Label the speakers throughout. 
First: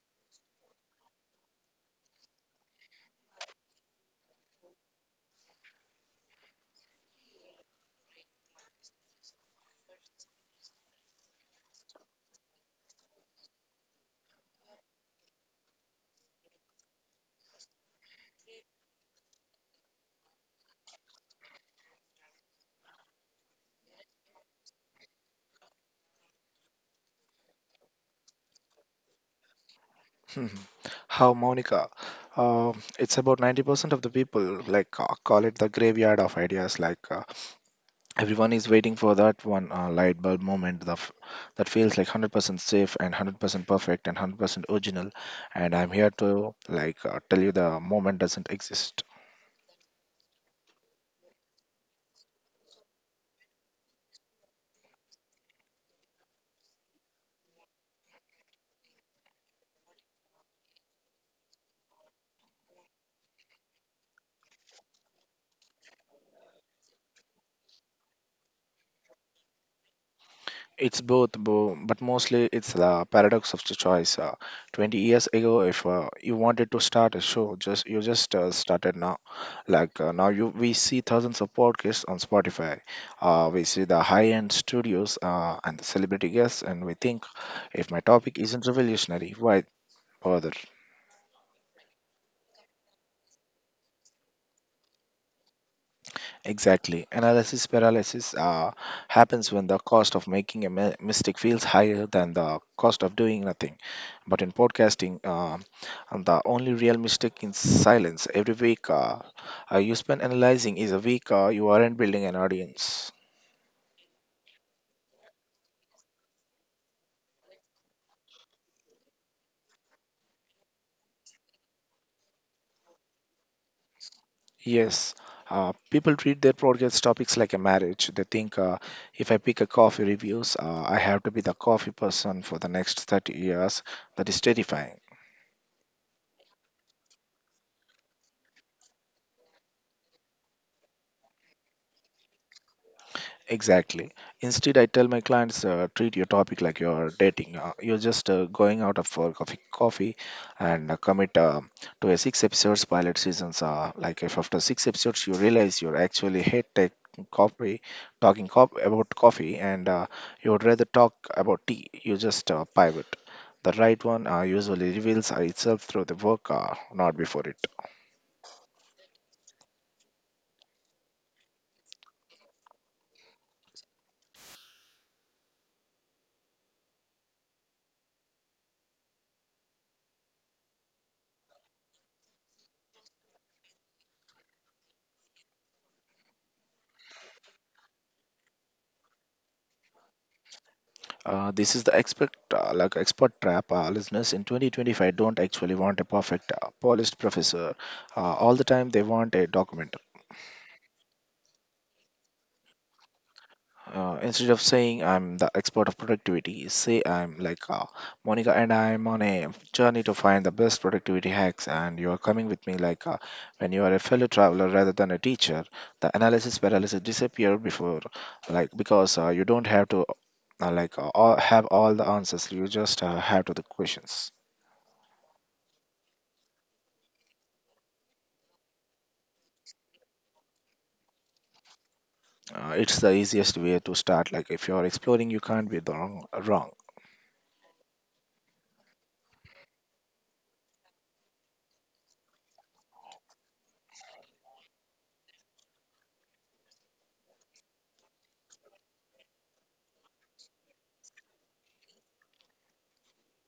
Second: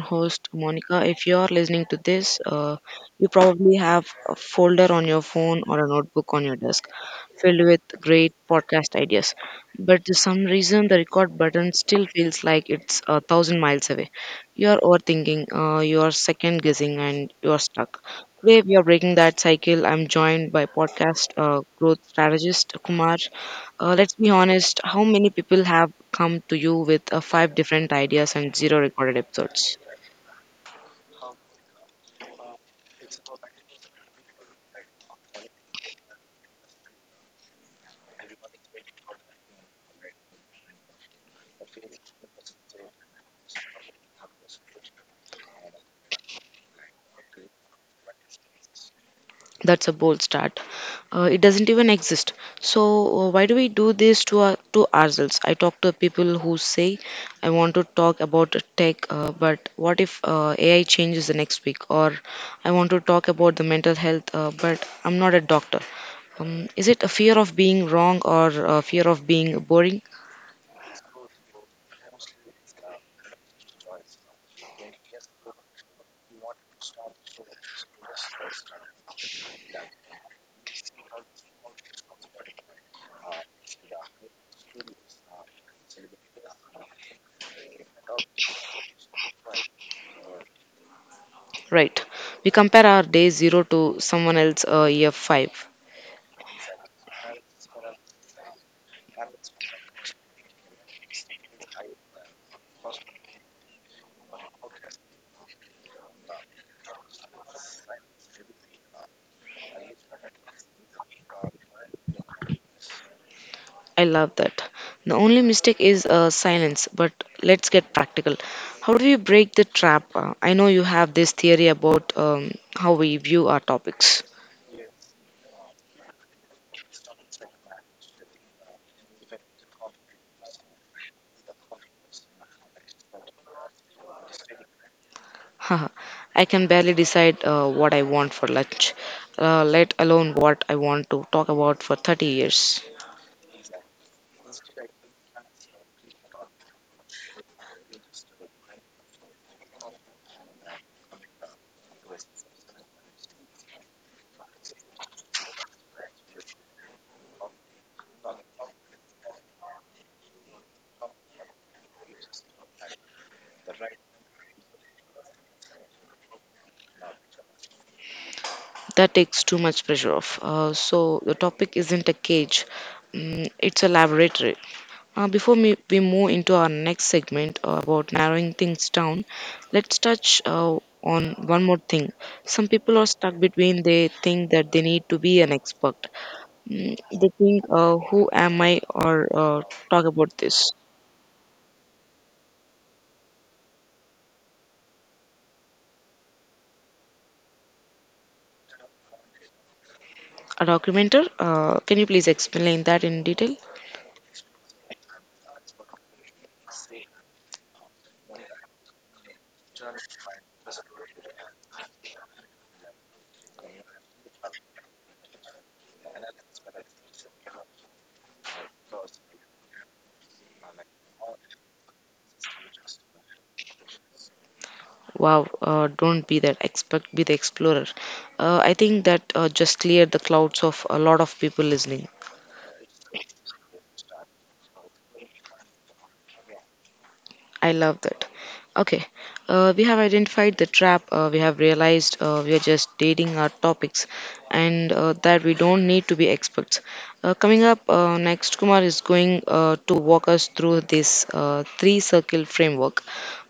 Speaker 1: host, Monica. If you are listening to this, you probably have a folder on your phone or a notebook on your desk filled with great podcast ideas. But to some reason, the record button still feels like it's a thousand miles away. You are overthinking, you are second guessing, and you are stuck. Today, we are breaking that cycle. I'm joined by podcast growth strategist Kumar. Let's be honest, how many people have come to you with five different ideas and zero recorded episodes?
Speaker 2: Hmm. How Monica? It's about 90% of the people, call it the graveyard of ideas. Everyone is waiting for that one light bulb moment that feels like 100% safe and 100% perfect and 100% original. And I'm here to tell you the moment doesn't exist.
Speaker 1: That's a bold start. It doesn't even exist. So why do we do this to to ourselves? I talk to people who say I want to talk about tech, but what if AI changes the next week? Or I want to talk about the mental health, but I'm not a doctor. Is it a fear of being wrong or a fear of being boring?
Speaker 2: It's both, but mostly it's the paradox of the choice. 20 years ago, if you wanted to start a show, just you just started now. Now, you we see thousands of podcasts on Spotify. We see the high-end studios and the celebrity guests, and we think, if my topic isn't revolutionary, why bother?
Speaker 1: Right. We compare our day zero to someone else year five.
Speaker 2: Exactly. Analysis paralysis happens when the cost of making a mistake feels higher than the cost of doing nothing. But in podcasting, and the only real mistake is silence. Every week you spend analyzing is a week you aren't building an audience.
Speaker 1: I love that. The only mistake is silence, but let's get practical. How do we break the trap? I know you have this theory about how we view our topics.
Speaker 2: Yes. People treat their podcast topics like a marriage. They think, if I pick a coffee reviews, I have to be the coffee person for the next 30 years. That is terrifying.
Speaker 1: Haha, I can barely decide what I want for lunch, let alone what I want to talk about for 30 years.
Speaker 2: Exactly. Instead, I tell my clients, treat your topic like you're dating. You're just going out of for coffee, and commit to a six episodes pilot seasons. Like if after six episodes you realize you're actually hate tech coffee, talking cop about coffee, and you would rather talk about tea, you just pivot. The right one usually reveals itself through the work, not before it.
Speaker 1: That takes too much pressure off. So, the topic isn't a cage, mm, it's a laboratory. Before me, we move into our next segment about narrowing things down, let's touch on one more thing. Some people are stuck between they think that they need to be an expert. Mm, they think, who am I, or talk about this.
Speaker 2: This is the expert trap. Listeners in 2025 don't actually want a perfect polished professor all the time. They want a document.
Speaker 1: A documenter, can you please explain that in detail?
Speaker 2: Instead of saying I'm the expert of productivity, say I'm Monica and I'm on a journey to find the best productivity hacks and you are coming with me. When you are a fellow traveler rather than a teacher, the analysis paralysis disappear. Before, like because you don't have to have all the answers, you just have to the questions.
Speaker 1: Wow, don't be that expert, be the explorer. I think that just cleared the clouds of a lot of people listening.
Speaker 2: It's the easiest way to start. Like, if you're exploring you can't be the wrong.
Speaker 1: I love that. Okay, we have identified the trap. We have realized we are just dating our topics, and that we don't need to be experts. Coming up next, Kumar is going to walk us through this three circle framework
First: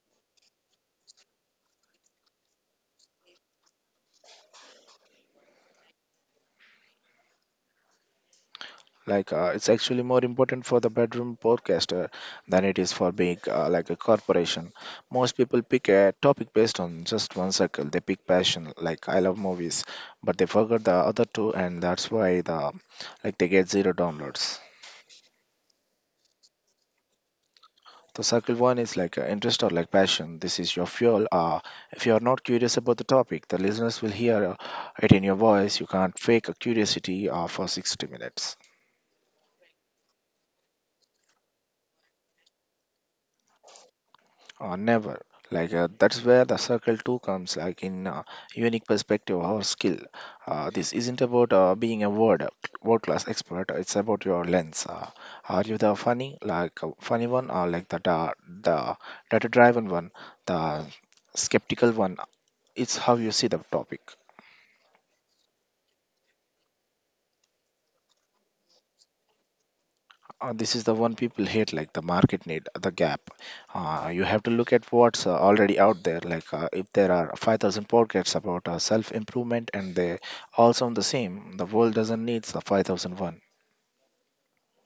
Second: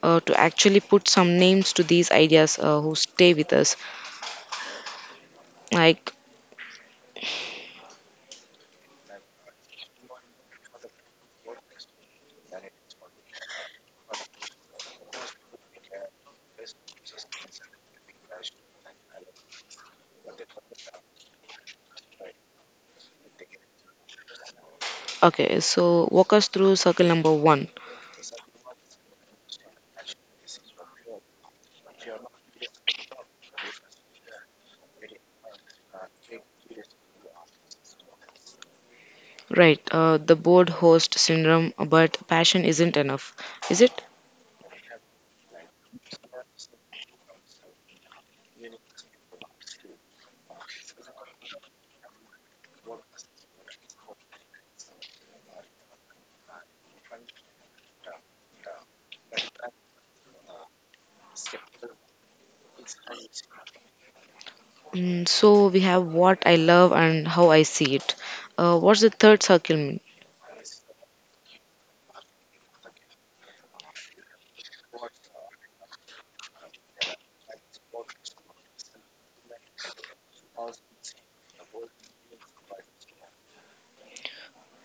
Speaker 1: to actually put some names to these ideas who stay with us. Like,
Speaker 2: It's actually more important for the bedroom podcaster than it is for big, like a corporation. Most people pick a topic based on just one circle. They pick passion, like I love movies, but they forget the other two, and that's why they get zero downloads.
Speaker 1: okay, so walk us through circle number one.
Speaker 2: The circle one is interest or like passion. This is your fuel. If you are not curious about the topic, the listeners will hear it in your voice. You can't fake a curiosity for 60 minutes.
Speaker 1: Right, the bored host syndrome, but passion isn't enough, is it?
Speaker 2: Never. That's where the circle two comes, like in unique perspective or skill. This isn't about being a word world class expert. It's about your lens. Are you the funny, funny one, or like the data driven one, the skeptical one? It's how you see the topic.
Speaker 1: Mm, so we have what I love and how I see it. What's the third circle mean?
Speaker 2: This is the one people hate, like the market need, the gap. You have to look at what's already out there. If there are 5,000 podcasts about self-improvement and they all sound the same, the world doesn't need the 5,001.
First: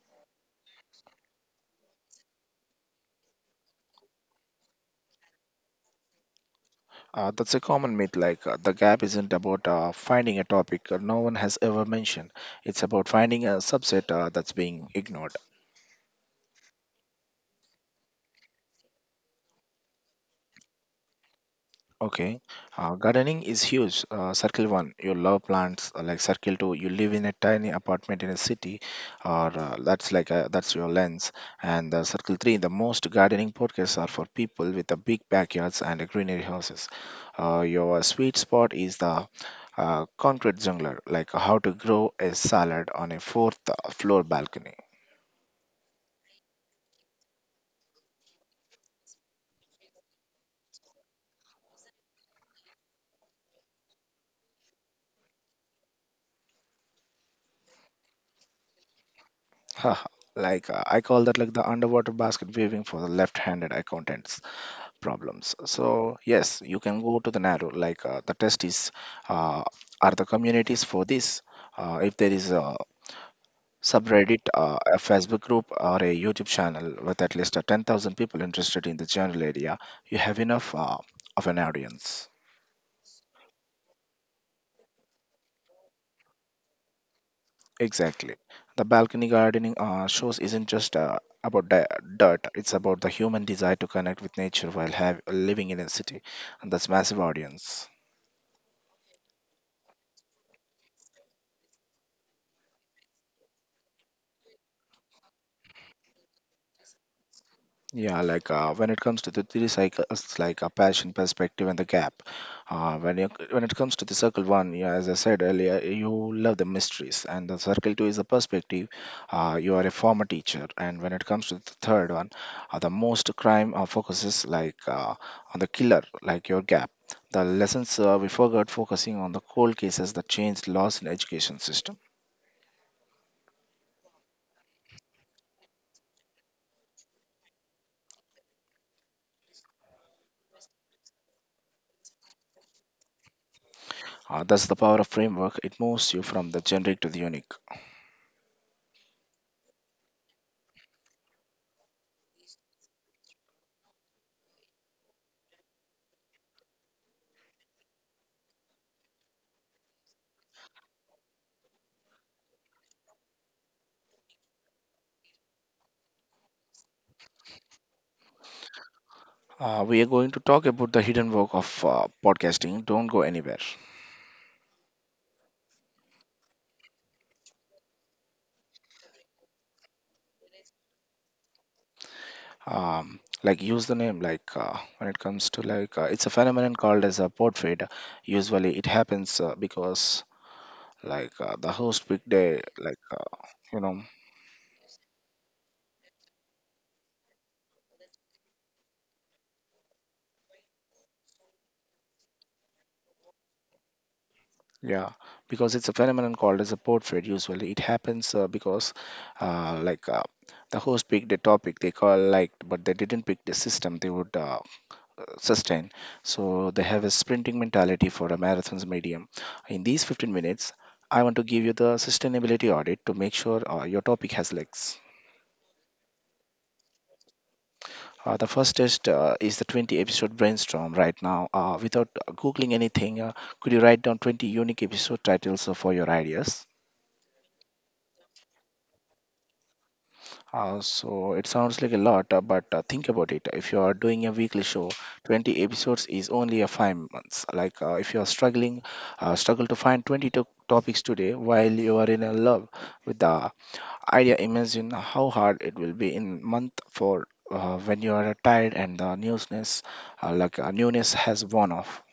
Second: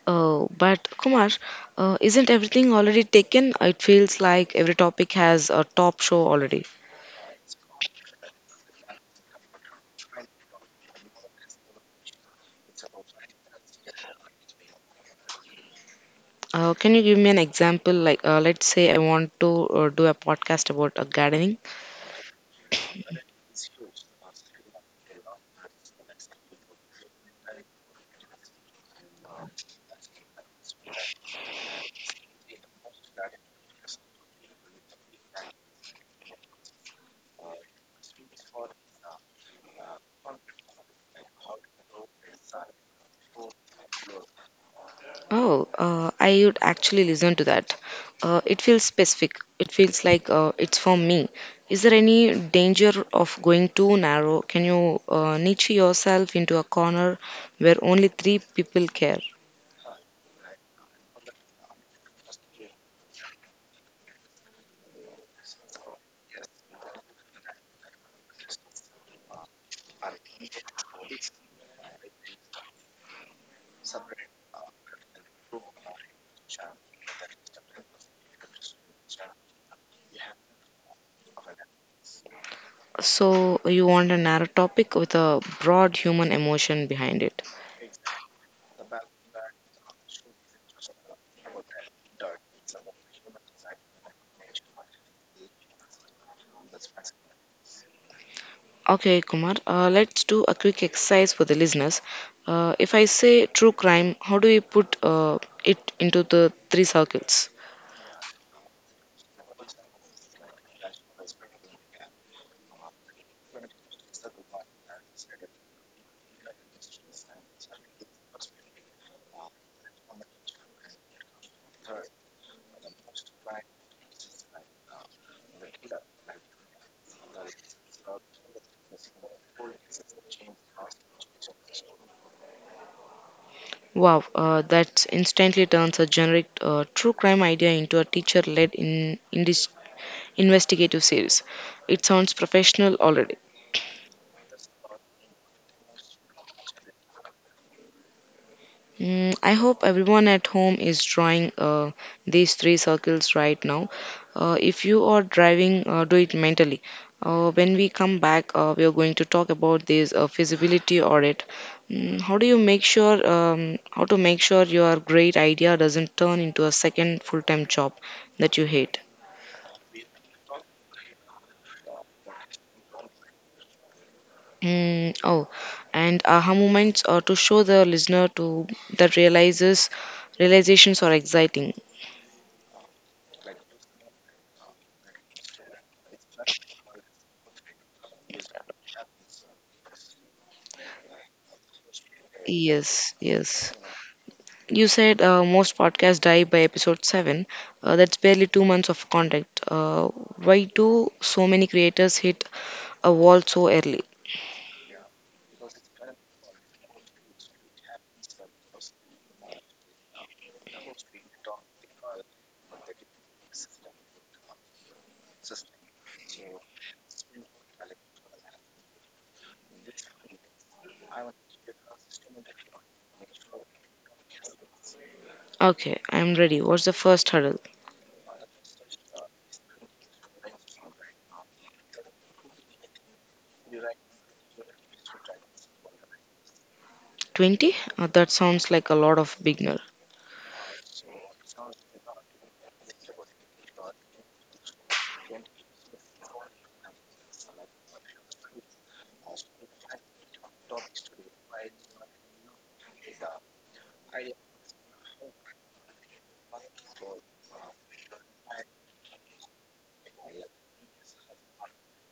Speaker 1: But Kumar, isn't everything already taken? It feels like every topic has a top show already.
Speaker 2: That's a common myth. The gap isn't about finding a topic no one has ever mentioned. It's about finding a subset that's being ignored.
Speaker 1: Can you give me an example? Like, let's say I want to do a podcast about gardening.
Speaker 2: Okay. Gardening is huge. Circle one, you love plants. Like circle two, you live in a tiny apartment in a city, or that's your lens. And circle three, the most gardening podcasts are for people with the big backyards and greenery houses. Your sweet spot is the concrete jungler, like how to grow a salad on a fourth floor balcony.
Speaker 1: Oh, I would actually listen to that. It feels specific. It feels like it's for me. Is there any danger of going too narrow? Can you niche yourself into a corner where only three people care?
Speaker 2: I call that like the underwater basket weaving for the left-handed accountants problems. So yes, you can go to the narrow. The test is, uh, are the communities for this? If there is a subreddit, a Facebook group, or a YouTube channel with at least 10,000 people interested in the general area, you have enough of an audience.
Speaker 1: So you want a narrow topic with a broad human emotion behind it.
Speaker 2: Exactly. The balcony gardening shows isn't just about dirt; it's about the human desire to connect with nature while living in a city, and that's massive audience.
Speaker 1: Okay, Kumar, let's do a quick exercise for the listeners. If I say true crime, how do we put it into the three circles?
Speaker 2: Yeah, when it comes to the three cycles, like a passion, perspective, and the gap. When it comes to the circle one, yeah, as I said earlier, you love the mysteries, and the circle two is the perspective. You are a former teacher, and when it comes to the third one, the most crime focuses on the killer, like your gap. The lessons we forgot focusing on the cold cases that changed laws in education system.
Speaker 1: Wow, that instantly turns a generic true crime idea into a teacher led in this investigative series. It sounds professional already.
Speaker 2: That's the power of framework. It moves you from the generic to the unique.
Speaker 1: Mm, I hope everyone at home is drawing these three circles right now. If you are driving, do it mentally. When we come back, we are going to talk about this feasibility audit. How do you make sure how to make sure your great idea doesn't turn into a second full-time job that you hate?
Speaker 2: We are going to talk about the hidden work of podcasting. Don't go anywhere.
Speaker 1: Mm, oh, and aha moments to show the listener to that realizes realizations are exciting.
Speaker 2: Like use the name. Like when it comes to like It's a phenomenon called as a pod fade. Usually it happens because like the host picked a Like
Speaker 1: Yes, yes.
Speaker 2: you know
Speaker 1: You said most podcasts die by episode seven. That's barely 2 months of content. Why do so many creators hit a wall so early?
Speaker 2: yeah, because it's a phenomenon called as a pod fade. Usually it happens, because uh, like. Uh, the host picked a topic they call liked, but they didn't pick the system they would sustain. So they have a sprinting mentality for a marathon's medium. In these 15 minutes, I want to give you the sustainability audit to make sure your topic has legs.
Speaker 1: Okay, I'm ready. What's the first hurdle?
Speaker 2: The first test is the 20 episode brainstorm right now. Without googling anything, could you write down 20 unique episode titles for your ideas?
Speaker 1: 20? That sounds like a lot of beginners.
Speaker 2: So it sounds like a lot, but think about it. If you are doing a weekly show, 20 episodes is only a 5 months. If you are struggling, struggle to find 20 topics today while you are in a love with the idea, imagine how hard it will be in month for when you are tired and the newness, newness has worn off.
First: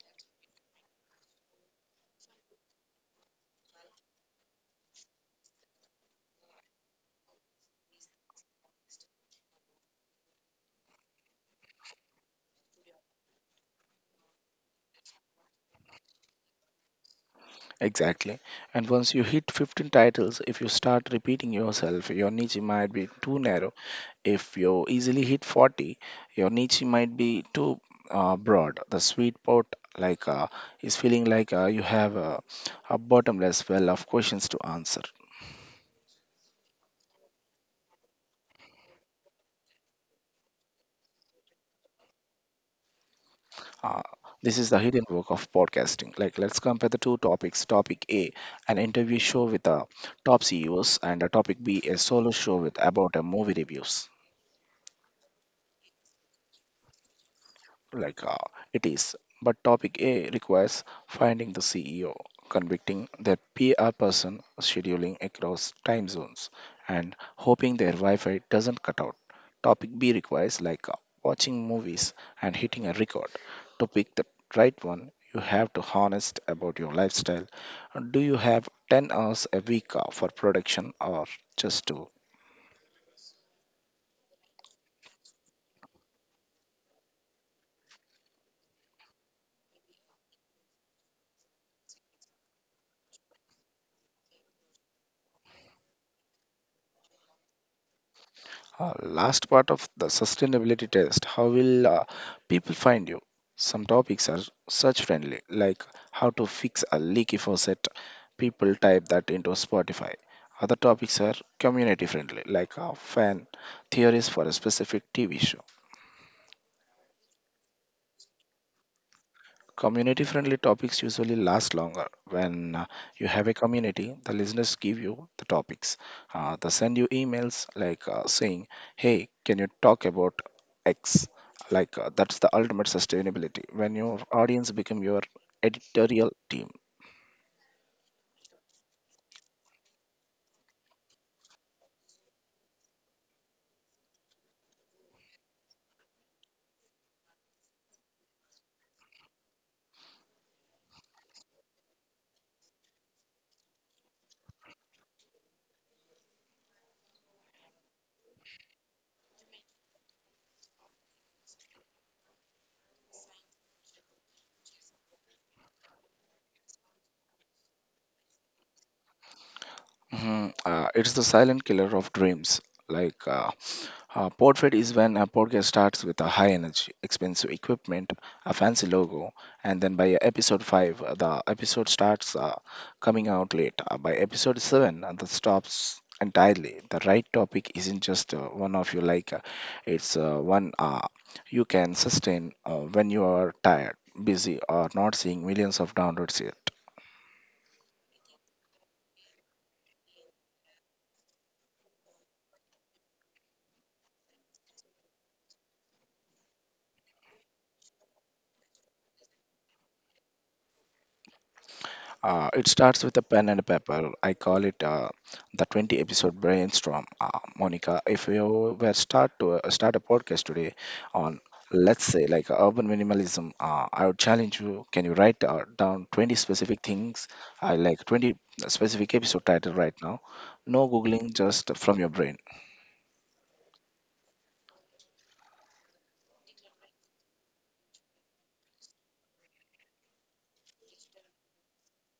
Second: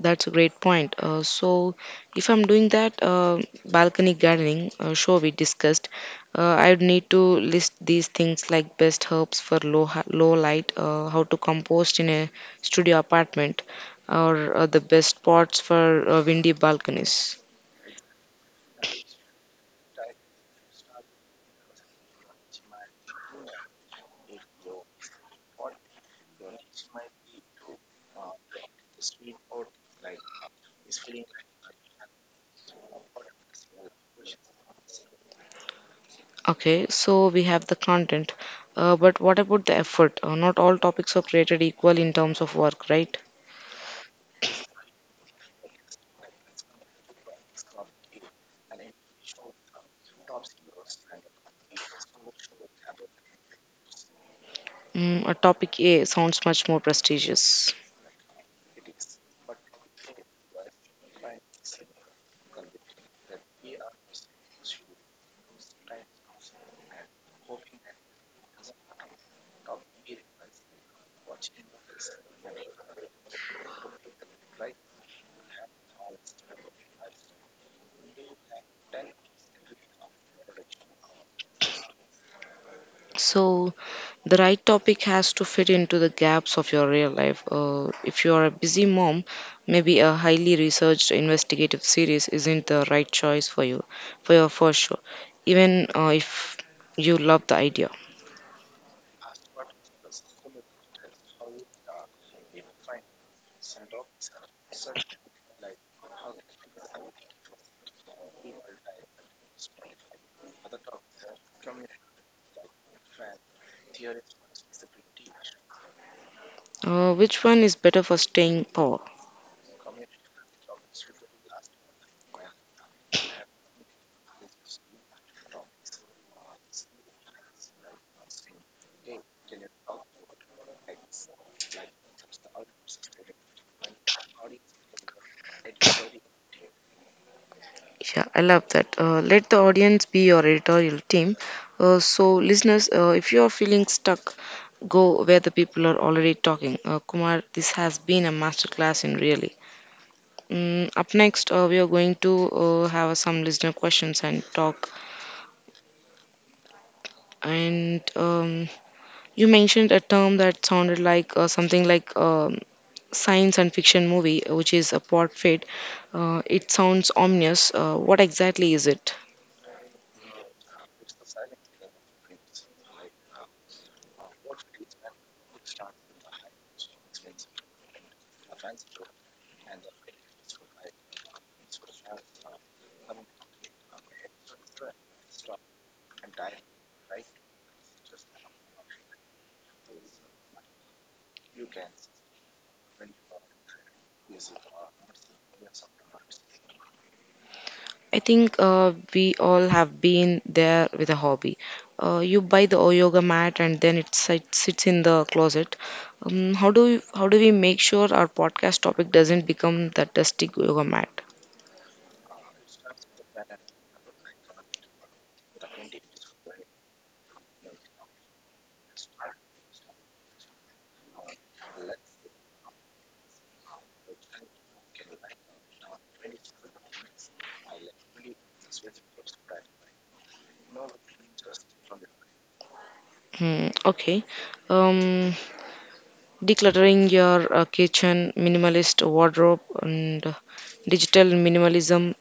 Speaker 1: That's a great point. So, if I'm doing that balcony gardening show we discussed, I'd need to list these things like best herbs for low light, how to compost in a studio apartment, or the best pots for windy balconies.
Speaker 2: Exactly. And once you hit 15 titles, if you start repeating yourself, your niche might be too narrow. If you easily hit 40, your niche might be too broad. The sweet spot like uh, is feeling like you have a bottomless well of questions to answer.
Speaker 1: Okay, so we have the content, but what about the effort? Not all topics are created equal in terms of work, right?
Speaker 2: Uh, this is the hidden work of podcasting. Like, let's compare the two topics. Topic A, an interview show with top CEOs, and topic B, a solo show with about movie reviews.
Speaker 1: Mm, topic A sounds much more prestigious.
Speaker 2: like uh, it is. But topic A requires finding the CEO, convicting their PR person, scheduling across time zones, and hoping their Wi-Fi doesn't cut out. Topic B requires watching movies and hitting a record. To pick the right one, you have to honest about your lifestyle. Do you have 10 hours a week for production or just to.
Speaker 1: So, the right topic has to fit into the gaps of your real life. If you are a busy mom, maybe a highly researched investigative series isn't the right choice for you, for your first show, even if you love the idea.
Speaker 2: Last part of the sustainability test, how will people find you? Some topics are search friendly, like how to fix a leaky faucet. People type that into Spotify. Other topics are community friendly, like a fan theories for a specific TV show.
Speaker 1: Which one is better for staying power?
Speaker 2: Community friendly topics usually last longer. When you have a community, the listeners give you the topics. They send you emails saying, hey, can you talk about X? That's the ultimate sustainability, when your audience become your editorial team.
Speaker 1: Yeah, I love that. Let the audience be your editorial team. So, listeners, if you are feeling stuck, go where the people are already talking. Kumar, this has been a masterclass in really. Mm, up next, we are going to have some listener questions and talk. And you mentioned a term that sounded like something like science and fiction movie, which is a pot fit. It sounds ominous. What exactly is it?
Speaker 2: Mhm. It's the silent killer of dreams. Like uh, Portrait is when a podcast starts with a high energy, expensive equipment, a fancy logo, and then by episode 5, the episode starts coming out late. By episode 7, the stops entirely. The right topic isn't just one of you like, it's one you can sustain when you are tired, busy, or not seeing millions of downloads yet.
Speaker 1: I think we all have been there with a hobby. You buy the yoga mat and then it sits in the closet. How do we make sure our podcast topic doesn't become that dusty yoga mat?
Speaker 2: It starts with a pen and a paper. I call it the 20 episode brainstorm. Monica, if you were start a podcast today on, let's say, like urban minimalism, I would challenge you. Can you write down 20 specific things? I like 20 specific episode title right now. No googling, just from your brain.
Speaker 1: Mm, okay. Um, Decluttering your kitchen, minimalist wardrobe, and digital minimalism.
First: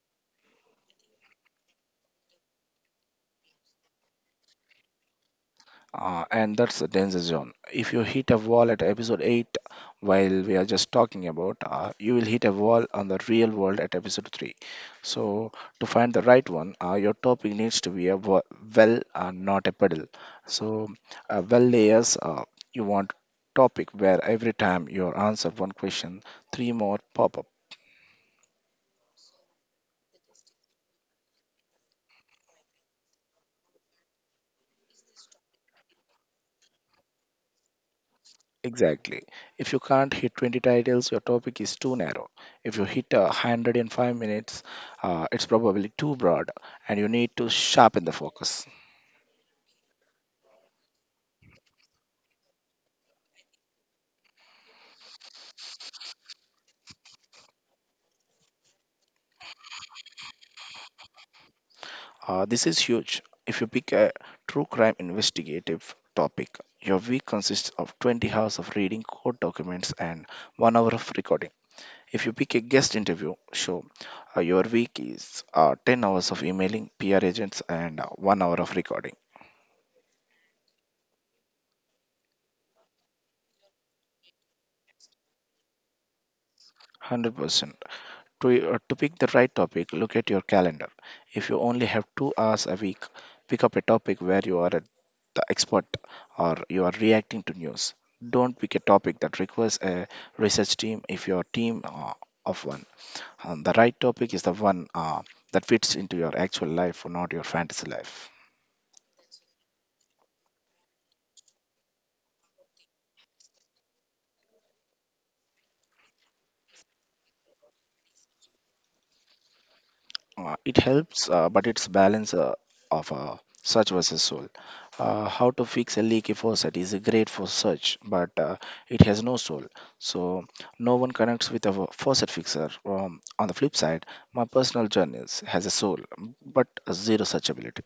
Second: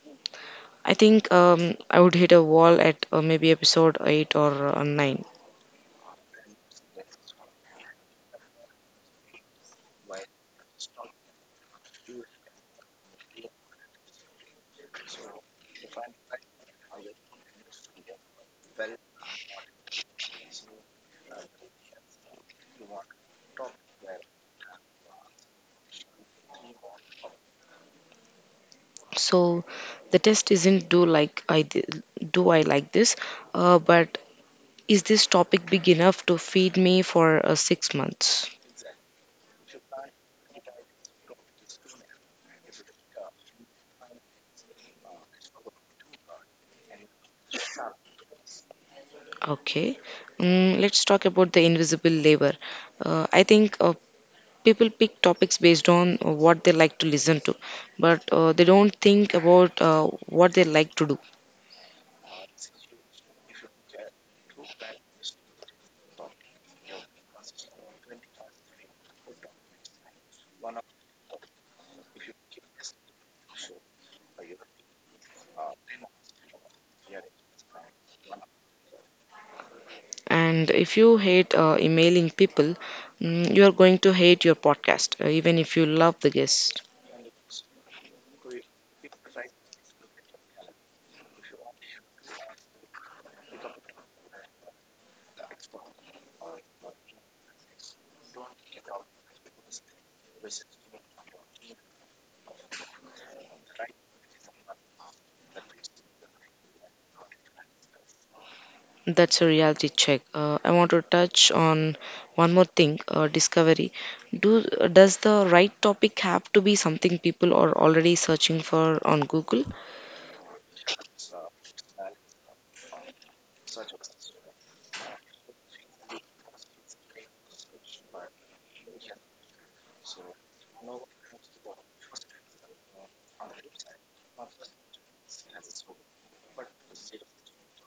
Speaker 1: I think I would hit a wall at maybe episode 8 or 9.
Speaker 2: And that's the danger zone. If you hit a wall at episode 8, while we are just talking about, you will hit a wall on the real world at episode 3. So, to find the right one, your topic needs to be a not a pedal. So, layers, you want topic where every time you answer one question, three more pop up.
Speaker 1: So the test isn't do I like this, but is this topic big enough to feed me for 6 months?
Speaker 2: Exactly. If you can't hit 20 titles, your topic is too narrow. If you hit a 100 in 5 minutes, it's probably too broad and you need to sharpen the focus.
Speaker 1: Okay. Mm, let's talk about the invisible labor. I think people pick topics based on what they like to listen to but they don't think about what they like to do.
Speaker 2: This is huge. If you pick a true crime investigative topic, your week consists of 20 hours of reading court documents and 1 hour of recording. If you pick a guest interview show, your week is 10 hours of emailing PR agents and 1 hour of recording.
Speaker 1: And if you hate emailing people, mm, you are going to hate your podcast even if you love the guest.
Speaker 2: 100%. To pick the right topic, look at your calendar. If you only have 2 hours a week, pick up a topic where you are the expert or you are reacting to news. Don't pick a topic that requires a research team if your team of one. The right topic is the one that fits into your actual life, not your fantasy life.
Speaker 1: That's a reality check. I want to touch on one more thing, discovery. Do Does the right topic have to be something people are already searching for on Google?
Speaker 2: It helps, but it's balance of search versus soul. How to fix a leaky faucet is great for search, but it has no soul. So no one connects with a faucet fixer. On the flip side, my personal journeys has a soul, but a zero searchability.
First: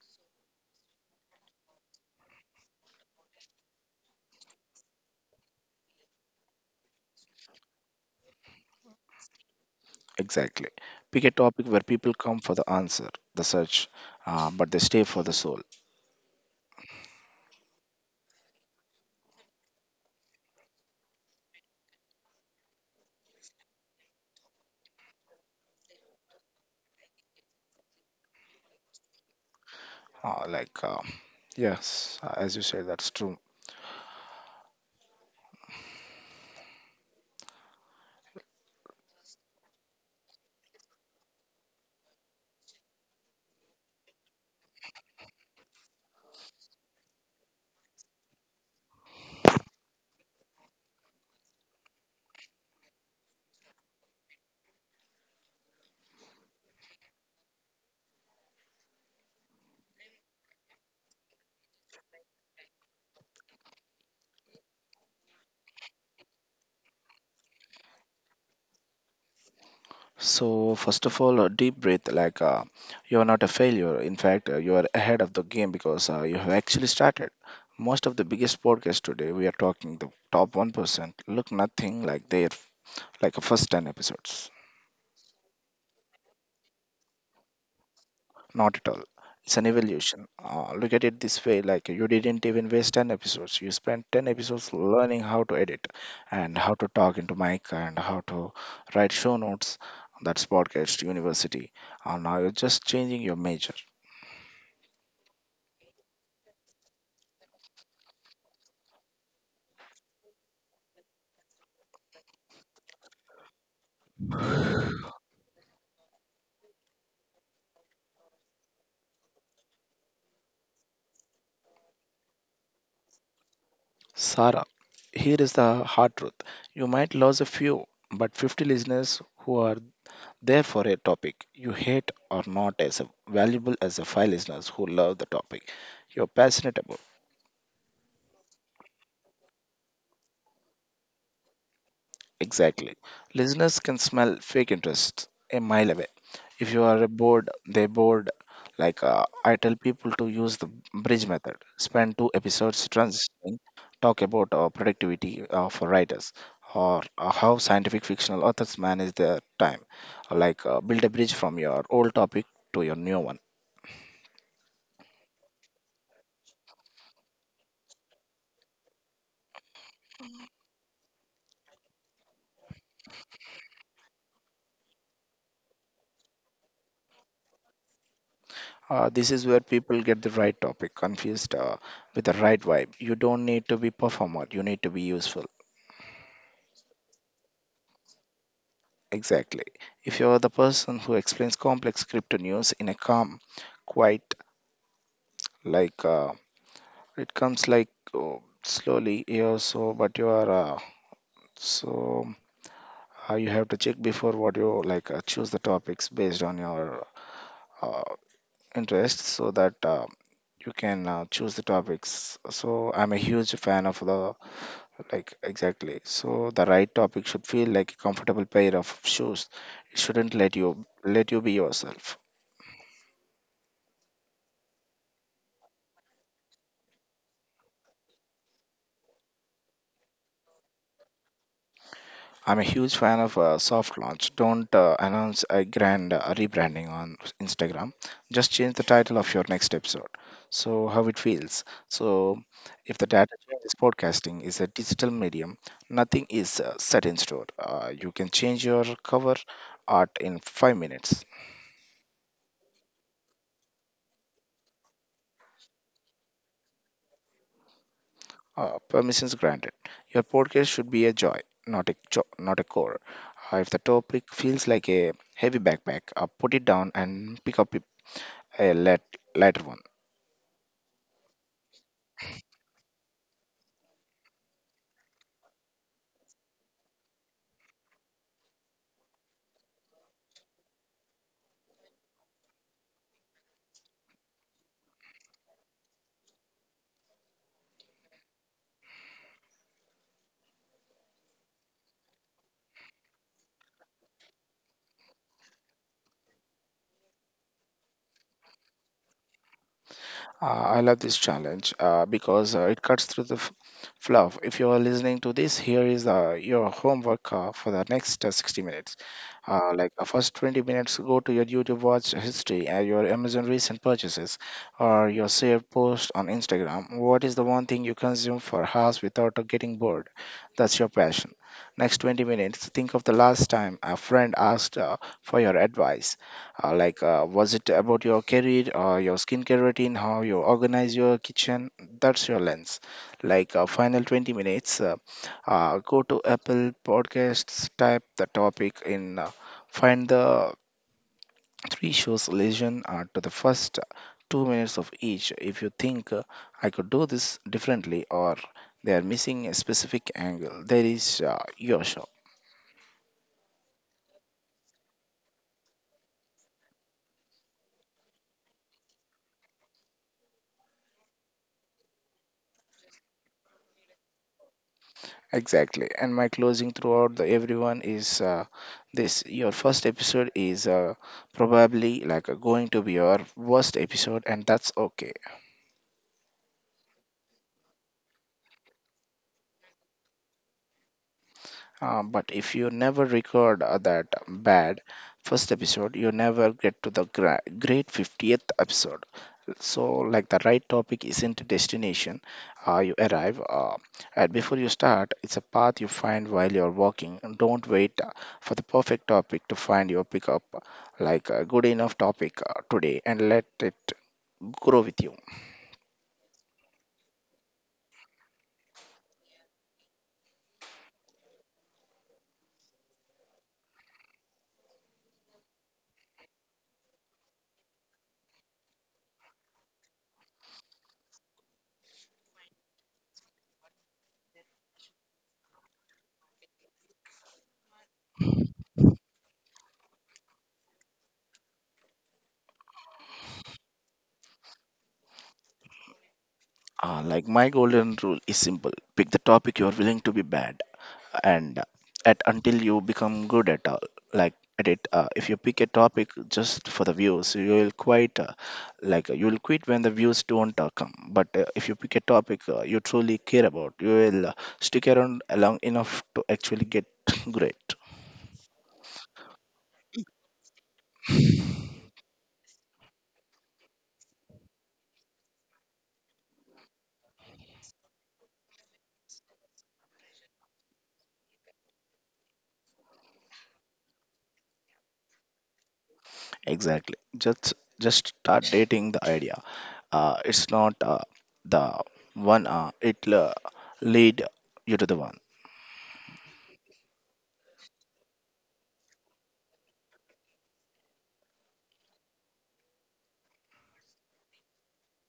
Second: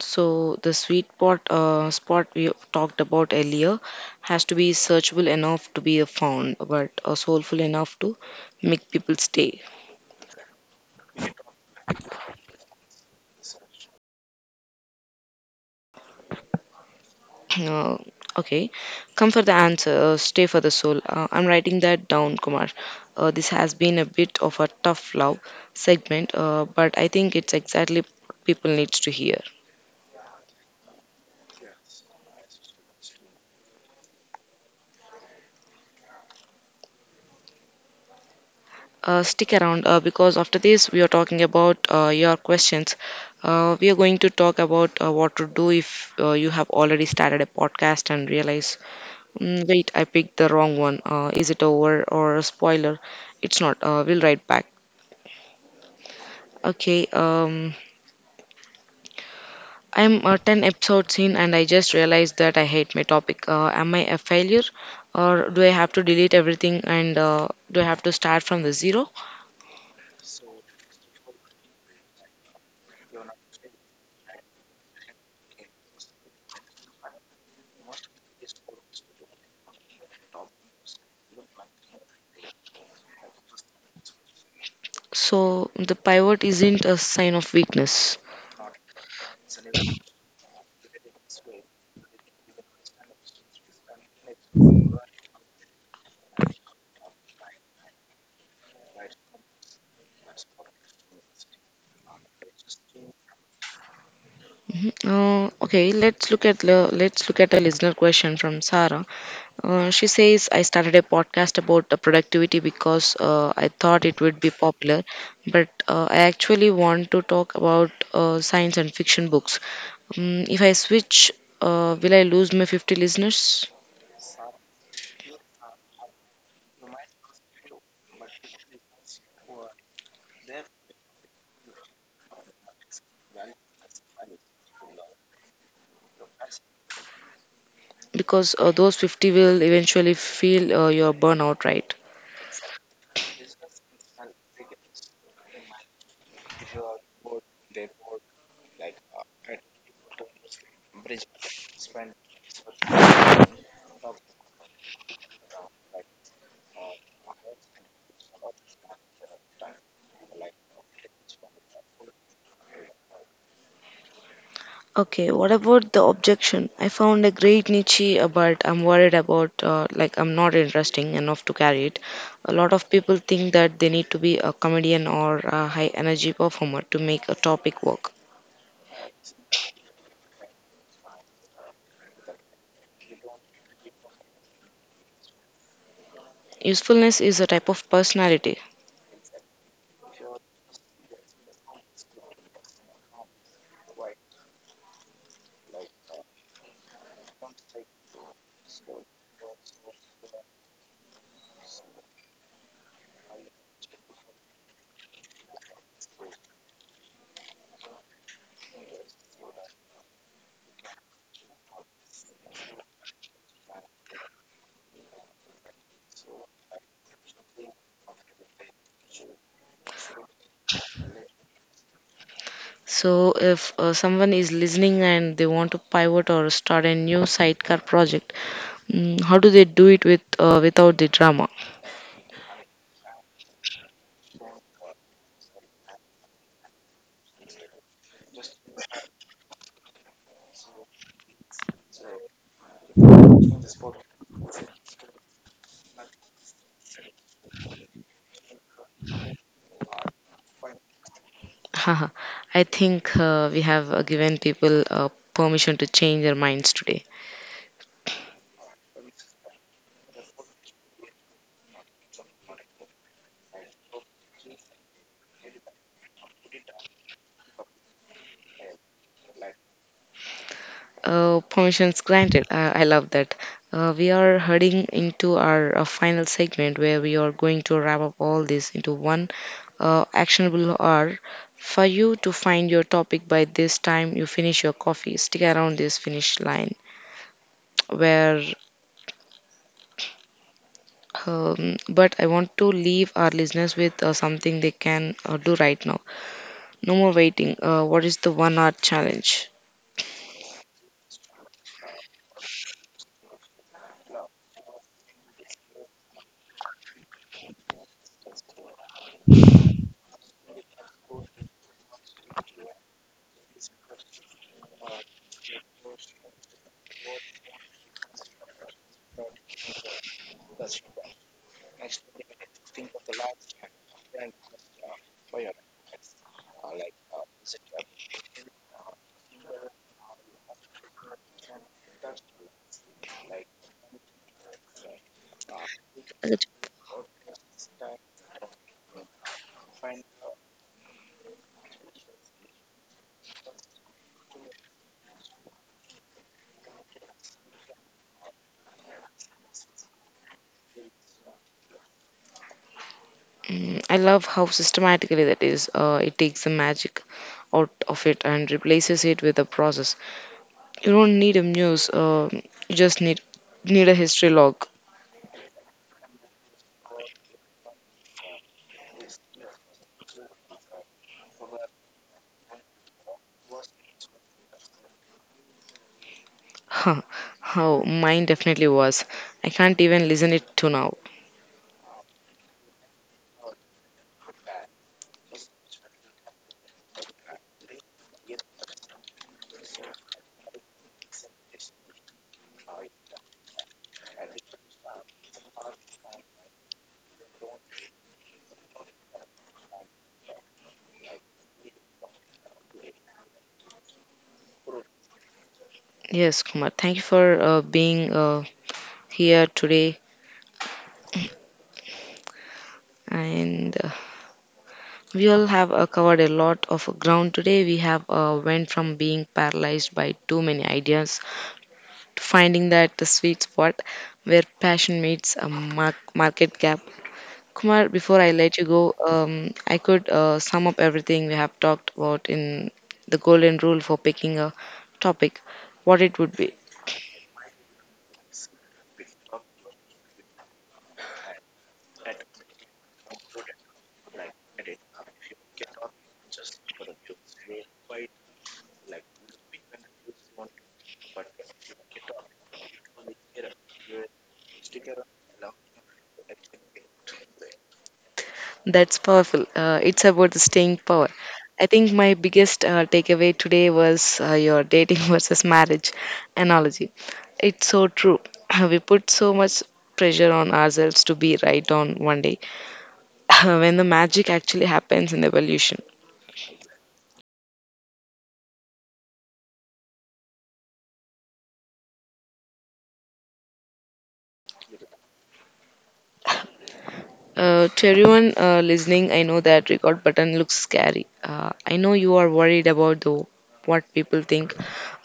Speaker 1: So the sweet spot spot we talked about earlier has to be searchable enough to be found, but soulful enough to make people stay.
Speaker 2: Exactly. Pick a topic where people come for the answer, the search, but they stay for the soul.
Speaker 1: Uh, okay, come for the answer. Stay for the soul. I'm writing that down, Kumar. This has been a bit of a tough love segment, but I think it's exactly what people needs to hear.
Speaker 2: Uh, like uh, yes, as you said, that's true.
Speaker 1: Stick around because after this, we are talking about your questions. We are going to talk about what to do if you have already started a podcast and realize, mm, wait, I picked the wrong one. Is it over or a spoiler? It's not. We'll write back. Okay. I'm 10 episodes in and I just realized that I hate my topic. Am I a failure or do I have to delete everything and do I have to start from the zero?
Speaker 2: So, first of all, a deep breath you are not a failure. In fact, you are ahead of the game because you have actually started. Most of the biggest podcasts today, we are talking the top 1%, look nothing like their like a first 10 episodes.
Speaker 1: So the pivot isn't a sign of weakness.
Speaker 2: Not at all. It's an evolution. Look at it this way like you didn't even waste 10 episodes. You spent 10 episodes learning how to edit and how to talk into mic and how to write show notes. That's podcast university. And now you're just changing your major.
Speaker 1: Let's look at a listener question from Sarah. She says, "I started a podcast about the productivity because I thought it would be popular, but I actually want to talk about science and fiction books. If I switch, will I lose my 50 listeners?
Speaker 2: Sarah, here is the hard truth. You might lose a few, but 50 listeners who are there for a topic you hate are not as valuable as the five listeners who love the topic you're passionate about.
Speaker 1: Because those 50 will eventually feel your burnout, right?"
Speaker 2: Exactly. Listeners can smell fake interest a mile away. If you are bored, they bored. I tell people to use the bridge method. Spend two episodes transitioning, talk about productivity for writers or how scientific fictional authors manage their time. Build a bridge from your old topic to your new one.
Speaker 1: Okay, what about the objection? I found a great niche, but I'm worried about I'm not interesting enough to carry it. A lot of people think that they need to be a comedian or a high energy performer to make a topic work.
Speaker 2: This is where people get the right topic confused with the right vibe. You don't need to be performer. You need to be useful.
Speaker 1: Usefulness is a type of personality.
Speaker 2: Exactly. If you're the person who explains complex crypto news in a calm, quiet, like uh, it comes slowly, yeah. So, but you are so you have to check before what you like choose the topics based on your uh, interest, so that you can choose the topics. So, I'm a huge fan of the like exactly. So, the right topic should feel like a comfortable pair of shoes. It shouldn't let you be yourself.
Speaker 1: So if someone is listening and they want to pivot or start a new sidecar project, mm, how do they do it with without the drama?
Speaker 2: I'm a huge fan of soft launch. Don't announce a grand rebranding on Instagram. Just change the title of your next episode. So, how it feels. So, if the data changes podcasting is a digital medium, nothing is set in stone. You can change your cover art in 5 minutes.
Speaker 1: Haha, I think we have given people permission to change their minds today.
Speaker 2: Permissions granted. Your podcast should be a joy, not a not a chore. If the topic feels like a heavy backpack, put it down and pick up a light, lighter one.
Speaker 1: Permissions granted. I love that. We are heading into our final segment where we are going to wrap up all this into one actionable hour for you to find your topic by this time you finish your coffee. Stick around this finish line where. But I want to leave our listeners with something they can do right now. No more waiting. What is the 1 hour challenge?
Speaker 2: Uh, I love this challenge because it cuts through the fluff. If you are listening to this, here is your homework for the next 60 minutes. First 20 minutes, go to your YouTube watch history and your Amazon recent purchases or your shared post on Instagram. What is the one thing you consume for hours without getting bored? That's your passion. Next 20 minutes, think of the last time a friend asked for your advice. Was it about your career or your skincare routine, how you organize your kitchen? That's your lens. Final 20 minutes, go to
Speaker 1: That-
Speaker 2: Apple Podcasts, type the topic in, find the three shows lesion to the first 2 minutes of each. If you think I could do this differently or they are missing a specific angle, there is your show.
Speaker 1: Mm, I love how systematically that is. It takes the magic out of it and replaces it with a process. You don't need a muse. You just need a history log.
Speaker 2: Exactly. And my closing throughout the everyone is this your first episode is probably going to be your worst episode and that's okay.
Speaker 1: Huh, how mine definitely was. I can't even listen it to now.
Speaker 2: But if you never record that bad first episode, you never get to the great 50th episode. So, like the right topic isn't a destination you arrive at before you start, it's a path you find while you're walking. And don't wait for the perfect topic to find your pickup, like a good enough topic today, and let it grow with you.
Speaker 1: Yes, Kumar. Thank you for being here today and we all have covered a lot of ground today. We have went from being paralyzed by too many ideas to finding that the sweet spot where passion meets a market gap. Kumar, before I let you go, I could sum up everything we have talked about in the golden rule for picking a topic. What it would be?
Speaker 2: Like my golden rule is simple, pick the topic you're willing to be bad and at until you become good at all like at it, if you pick a topic just for the views you will quite, like you will quit when the views don't come, but if you pick a topic you truly care about you will stick around long enough to actually get great.
Speaker 1: That's powerful. It's about the staying power. I think my biggest takeaway today was your dating versus marriage analogy. It's so true. We put so much pressure on ourselves to be right on one day when the magic actually happens in the evolution.
Speaker 2: Exactly, just start dating the idea, it's not the one, it lead you to the one.
Speaker 1: To everyone listening, I know that record button looks scary. I know you are worried about the what people think,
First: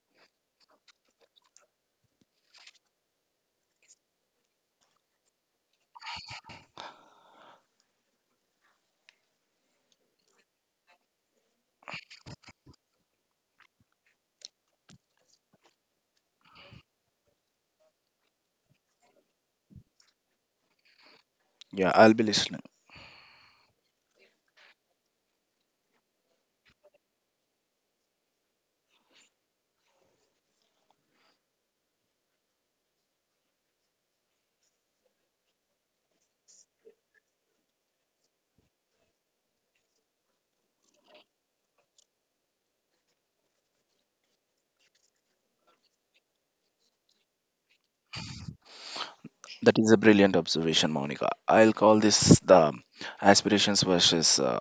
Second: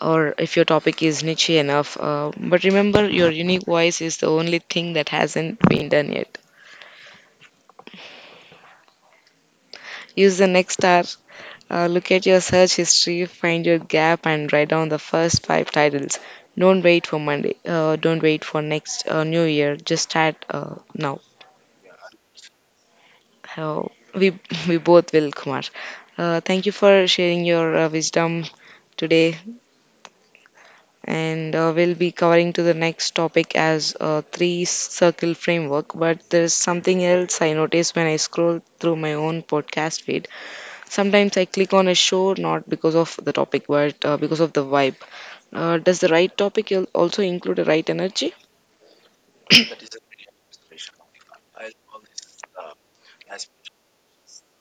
Speaker 1: or if your topic is niche enough. But remember, your unique voice is the only thing that hasn't been done yet. Use the next star. Look at your search history, find your gap, and write down the first five titles. Don't wait for Monday. Don't wait for next New Year. Just start now.
Speaker 2: Yeah, I'll be listening.
Speaker 1: Oh, we we both will, Kumar. Thank you for sharing your wisdom today, and we'll be covering to the next topic as a three circle framework. But there's something else I notice when I scroll through my own podcast feed. Sometimes I click on a show not because of the topic, but because of the vibe. Does the right topic also include the right energy?
Speaker 2: That is a brilliant observation, Monica. I'll call this the aspirations versus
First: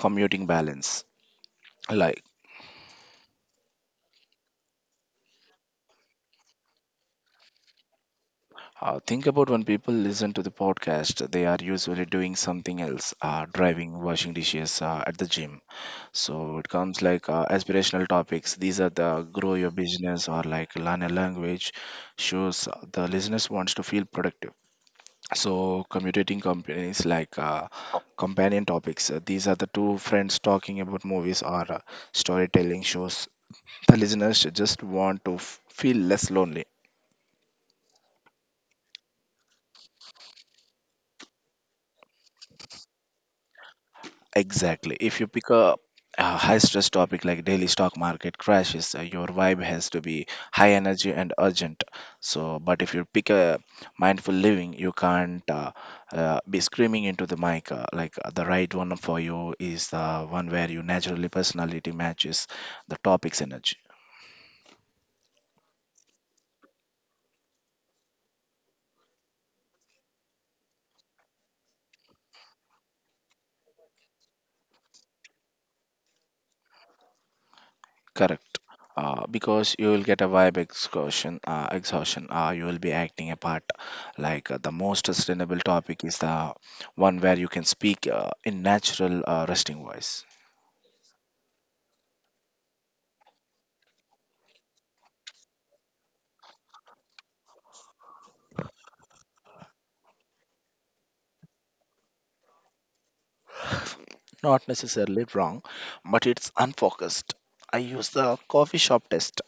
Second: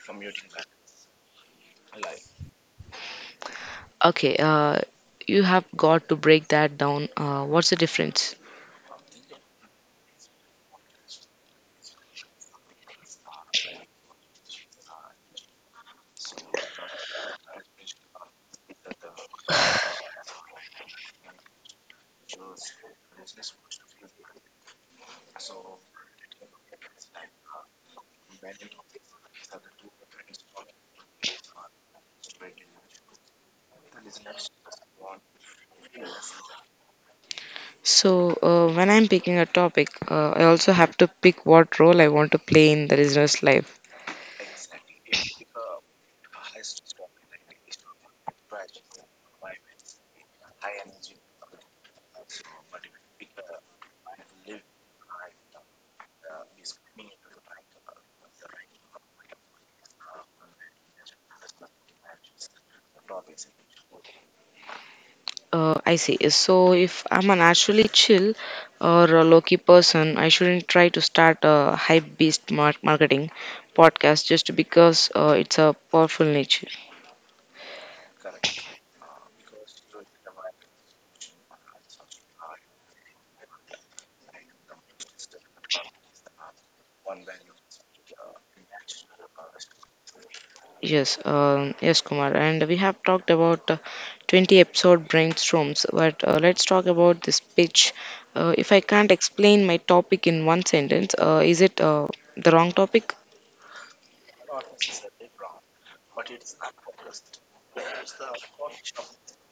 Speaker 2: commuting balance. Like,
Speaker 1: Okay, you have got to break that down. What's the difference?
Speaker 2: think about when people listen to the podcast, they are usually doing something else, driving, washing dishes, at the gym. So it comes aspirational topics. These are the grow your business or like learn a language shows the listeners wants to feel productive. So, commutating companies companion topics. These are the two friends talking about movies or storytelling shows. The listeners just want to feel less lonely.
Speaker 1: So, when I'm picking a topic, I also have to pick what role I want to play in the business life.
Speaker 2: Exactly. If you pick a high stress topic like daily stock market crashes, your vibe has to be high energy and urgent. So, but if you pick a mindful living, you can't be screaming into the mic. The right one for you is the one where your naturally personality matches the topic's energy.
Speaker 1: I see. So, if I'm a naturally chill or a low key person, I shouldn't try to start a hype beast marketing podcast just because it's a powerful niche.
Speaker 2: Correct. Because you will get a vibe exhaustion, exhaustion. You will be acting a part. The most sustainable topic is the one where you can speak in natural resting voice.
Speaker 1: Yes, yes, Kumar. And we have talked about 20 episode brainstorms, but let's talk about this pitch. If I can't explain my topic in one sentence, is it the wrong topic?
Speaker 2: Not necessarily wrong, but it's unfocused. I use the coffee shop test.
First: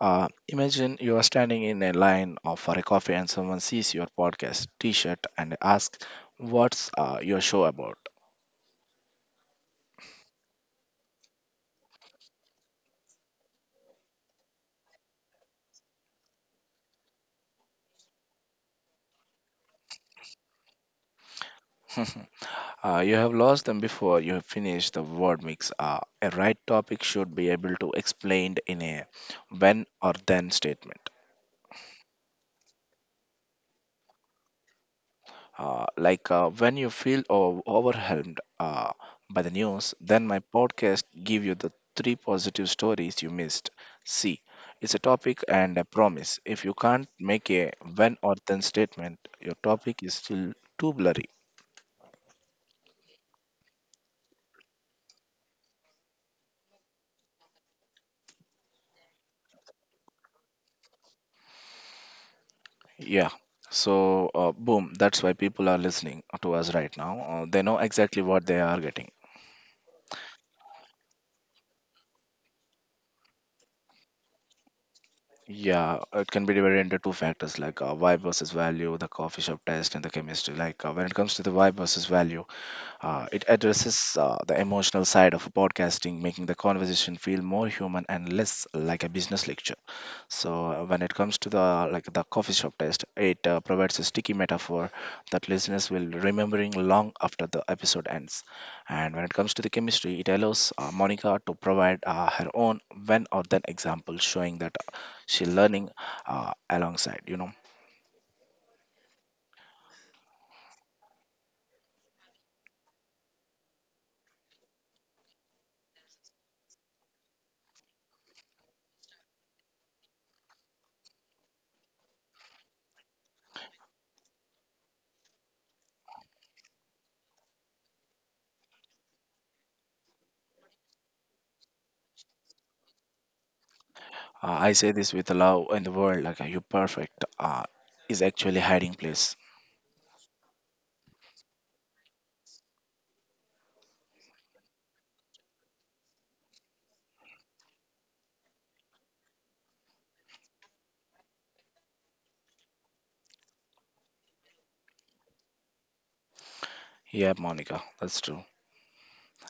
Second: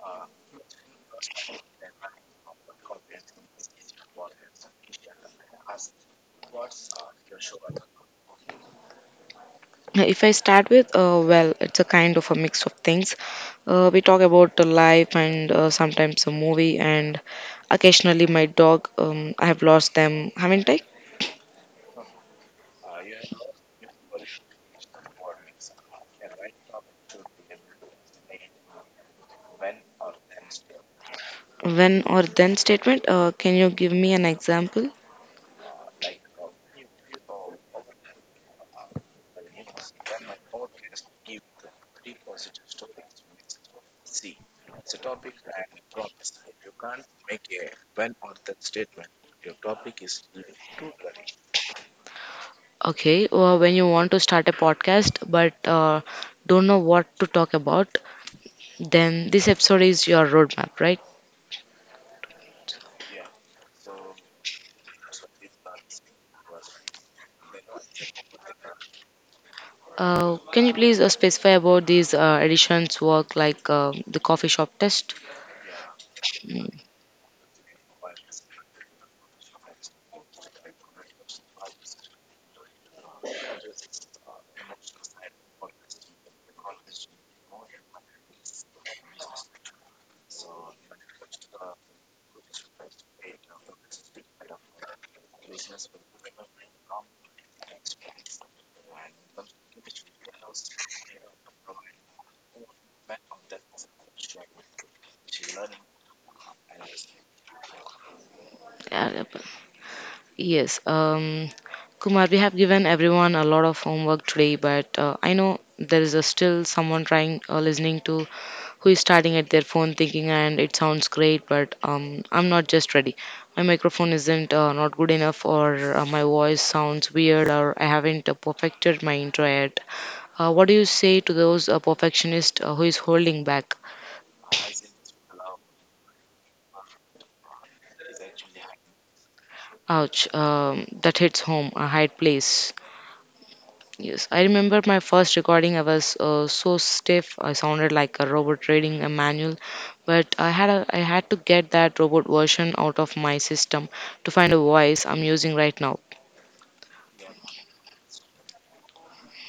Speaker 2: Imagine you are standing in a line of for a coffee and someone sees your podcast T-shirt and asks, "What's your show about?"
Speaker 1: If I start with, well, it's a kind of a mix of things. We talk about the life and sometimes a movie, and occasionally my dog. I have lost them, haven't I?
Speaker 2: You have lost them before you have finished the word mix. A right topic should be able to explained in a when or then statement.
Speaker 1: When or then statement. Can you give me an example?
Speaker 2: When you feel overwhelmed by the news, then my podcast give you the three positive stories you missed. See, it's a topic and a promise. If you can't make a when or then statement, your topic is still too blurry.
Speaker 1: Okay, well, when you want to start a podcast but don't know what to talk about, then this episode is your roadmap, right?
Speaker 2: Yeah. So, boom, that's why people are listening to us right now. They know exactly what they are getting.
Speaker 1: Can you please specify about these editions work like the coffee shop test?
Speaker 2: Yeah, it can be
Speaker 1: Mm,
Speaker 2: divided into two factors vibe versus value, the coffee shop test, and the chemistry. When it comes to the vibe versus value, it addresses the emotional side of podcasting, making the conversation feel more human and less like a business lecture. So when it comes to the like the coffee shop test, it provides a sticky metaphor that listeners will remembering long after the episode ends. And when it comes to the chemistry, it allows Monica to provide her own when or then example, showing that she learning alongside. You know,
Speaker 1: yeah, yes, Kumar, we have given everyone a lot of homework today, but I know there is a still someone trying listening to who is starting at their phone thinking, and it sounds great, but I'm not just ready. My microphone isn't not good enough, or my voice sounds weird, or I haven't perfected my intro yet. What do you say to those perfectionists who is holding back?
Speaker 2: I say this with love in the world, you perfect. Is actually hiding place.
Speaker 1: Ouch, that hits home, a hard place. Yes, I remember my first recording. I was so stiff. I sounded like a robot reading a manual, but I had to get that robot version out of my system to find a voice I'm using right now.
Speaker 2: Yeah, Monica, that's true.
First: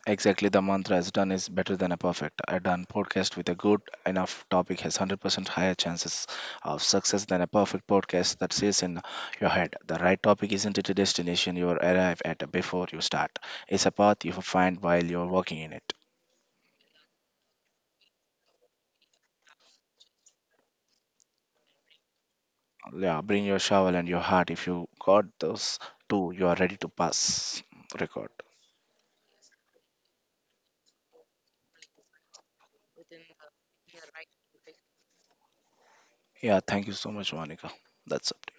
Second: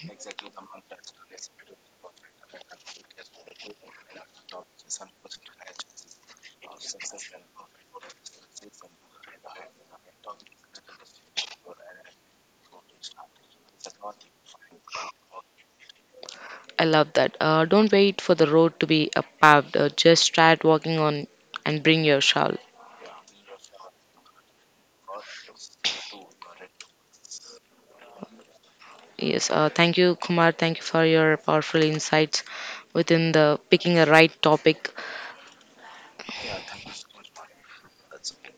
Speaker 2: Exactly, the mantra as done is better than a perfect. A done podcast with a good enough topic has 100% higher chances of success than a perfect podcast that says in your head. The right topic isn't it a destination you arrive at before you start, it's a path you find while you're walking in it.
Speaker 1: I love that. Don't wait for the road to be paved. Just start walking on and bring your shawl.
Speaker 2: Yeah, bring your shovel and your heart. If you got those two, you are ready to pass record.
Speaker 1: Yes, thank you, Kumar. Thank you for your powerful insights within the picking a right topic.
Speaker 2: Yeah, thank you so much, Monica. That's it.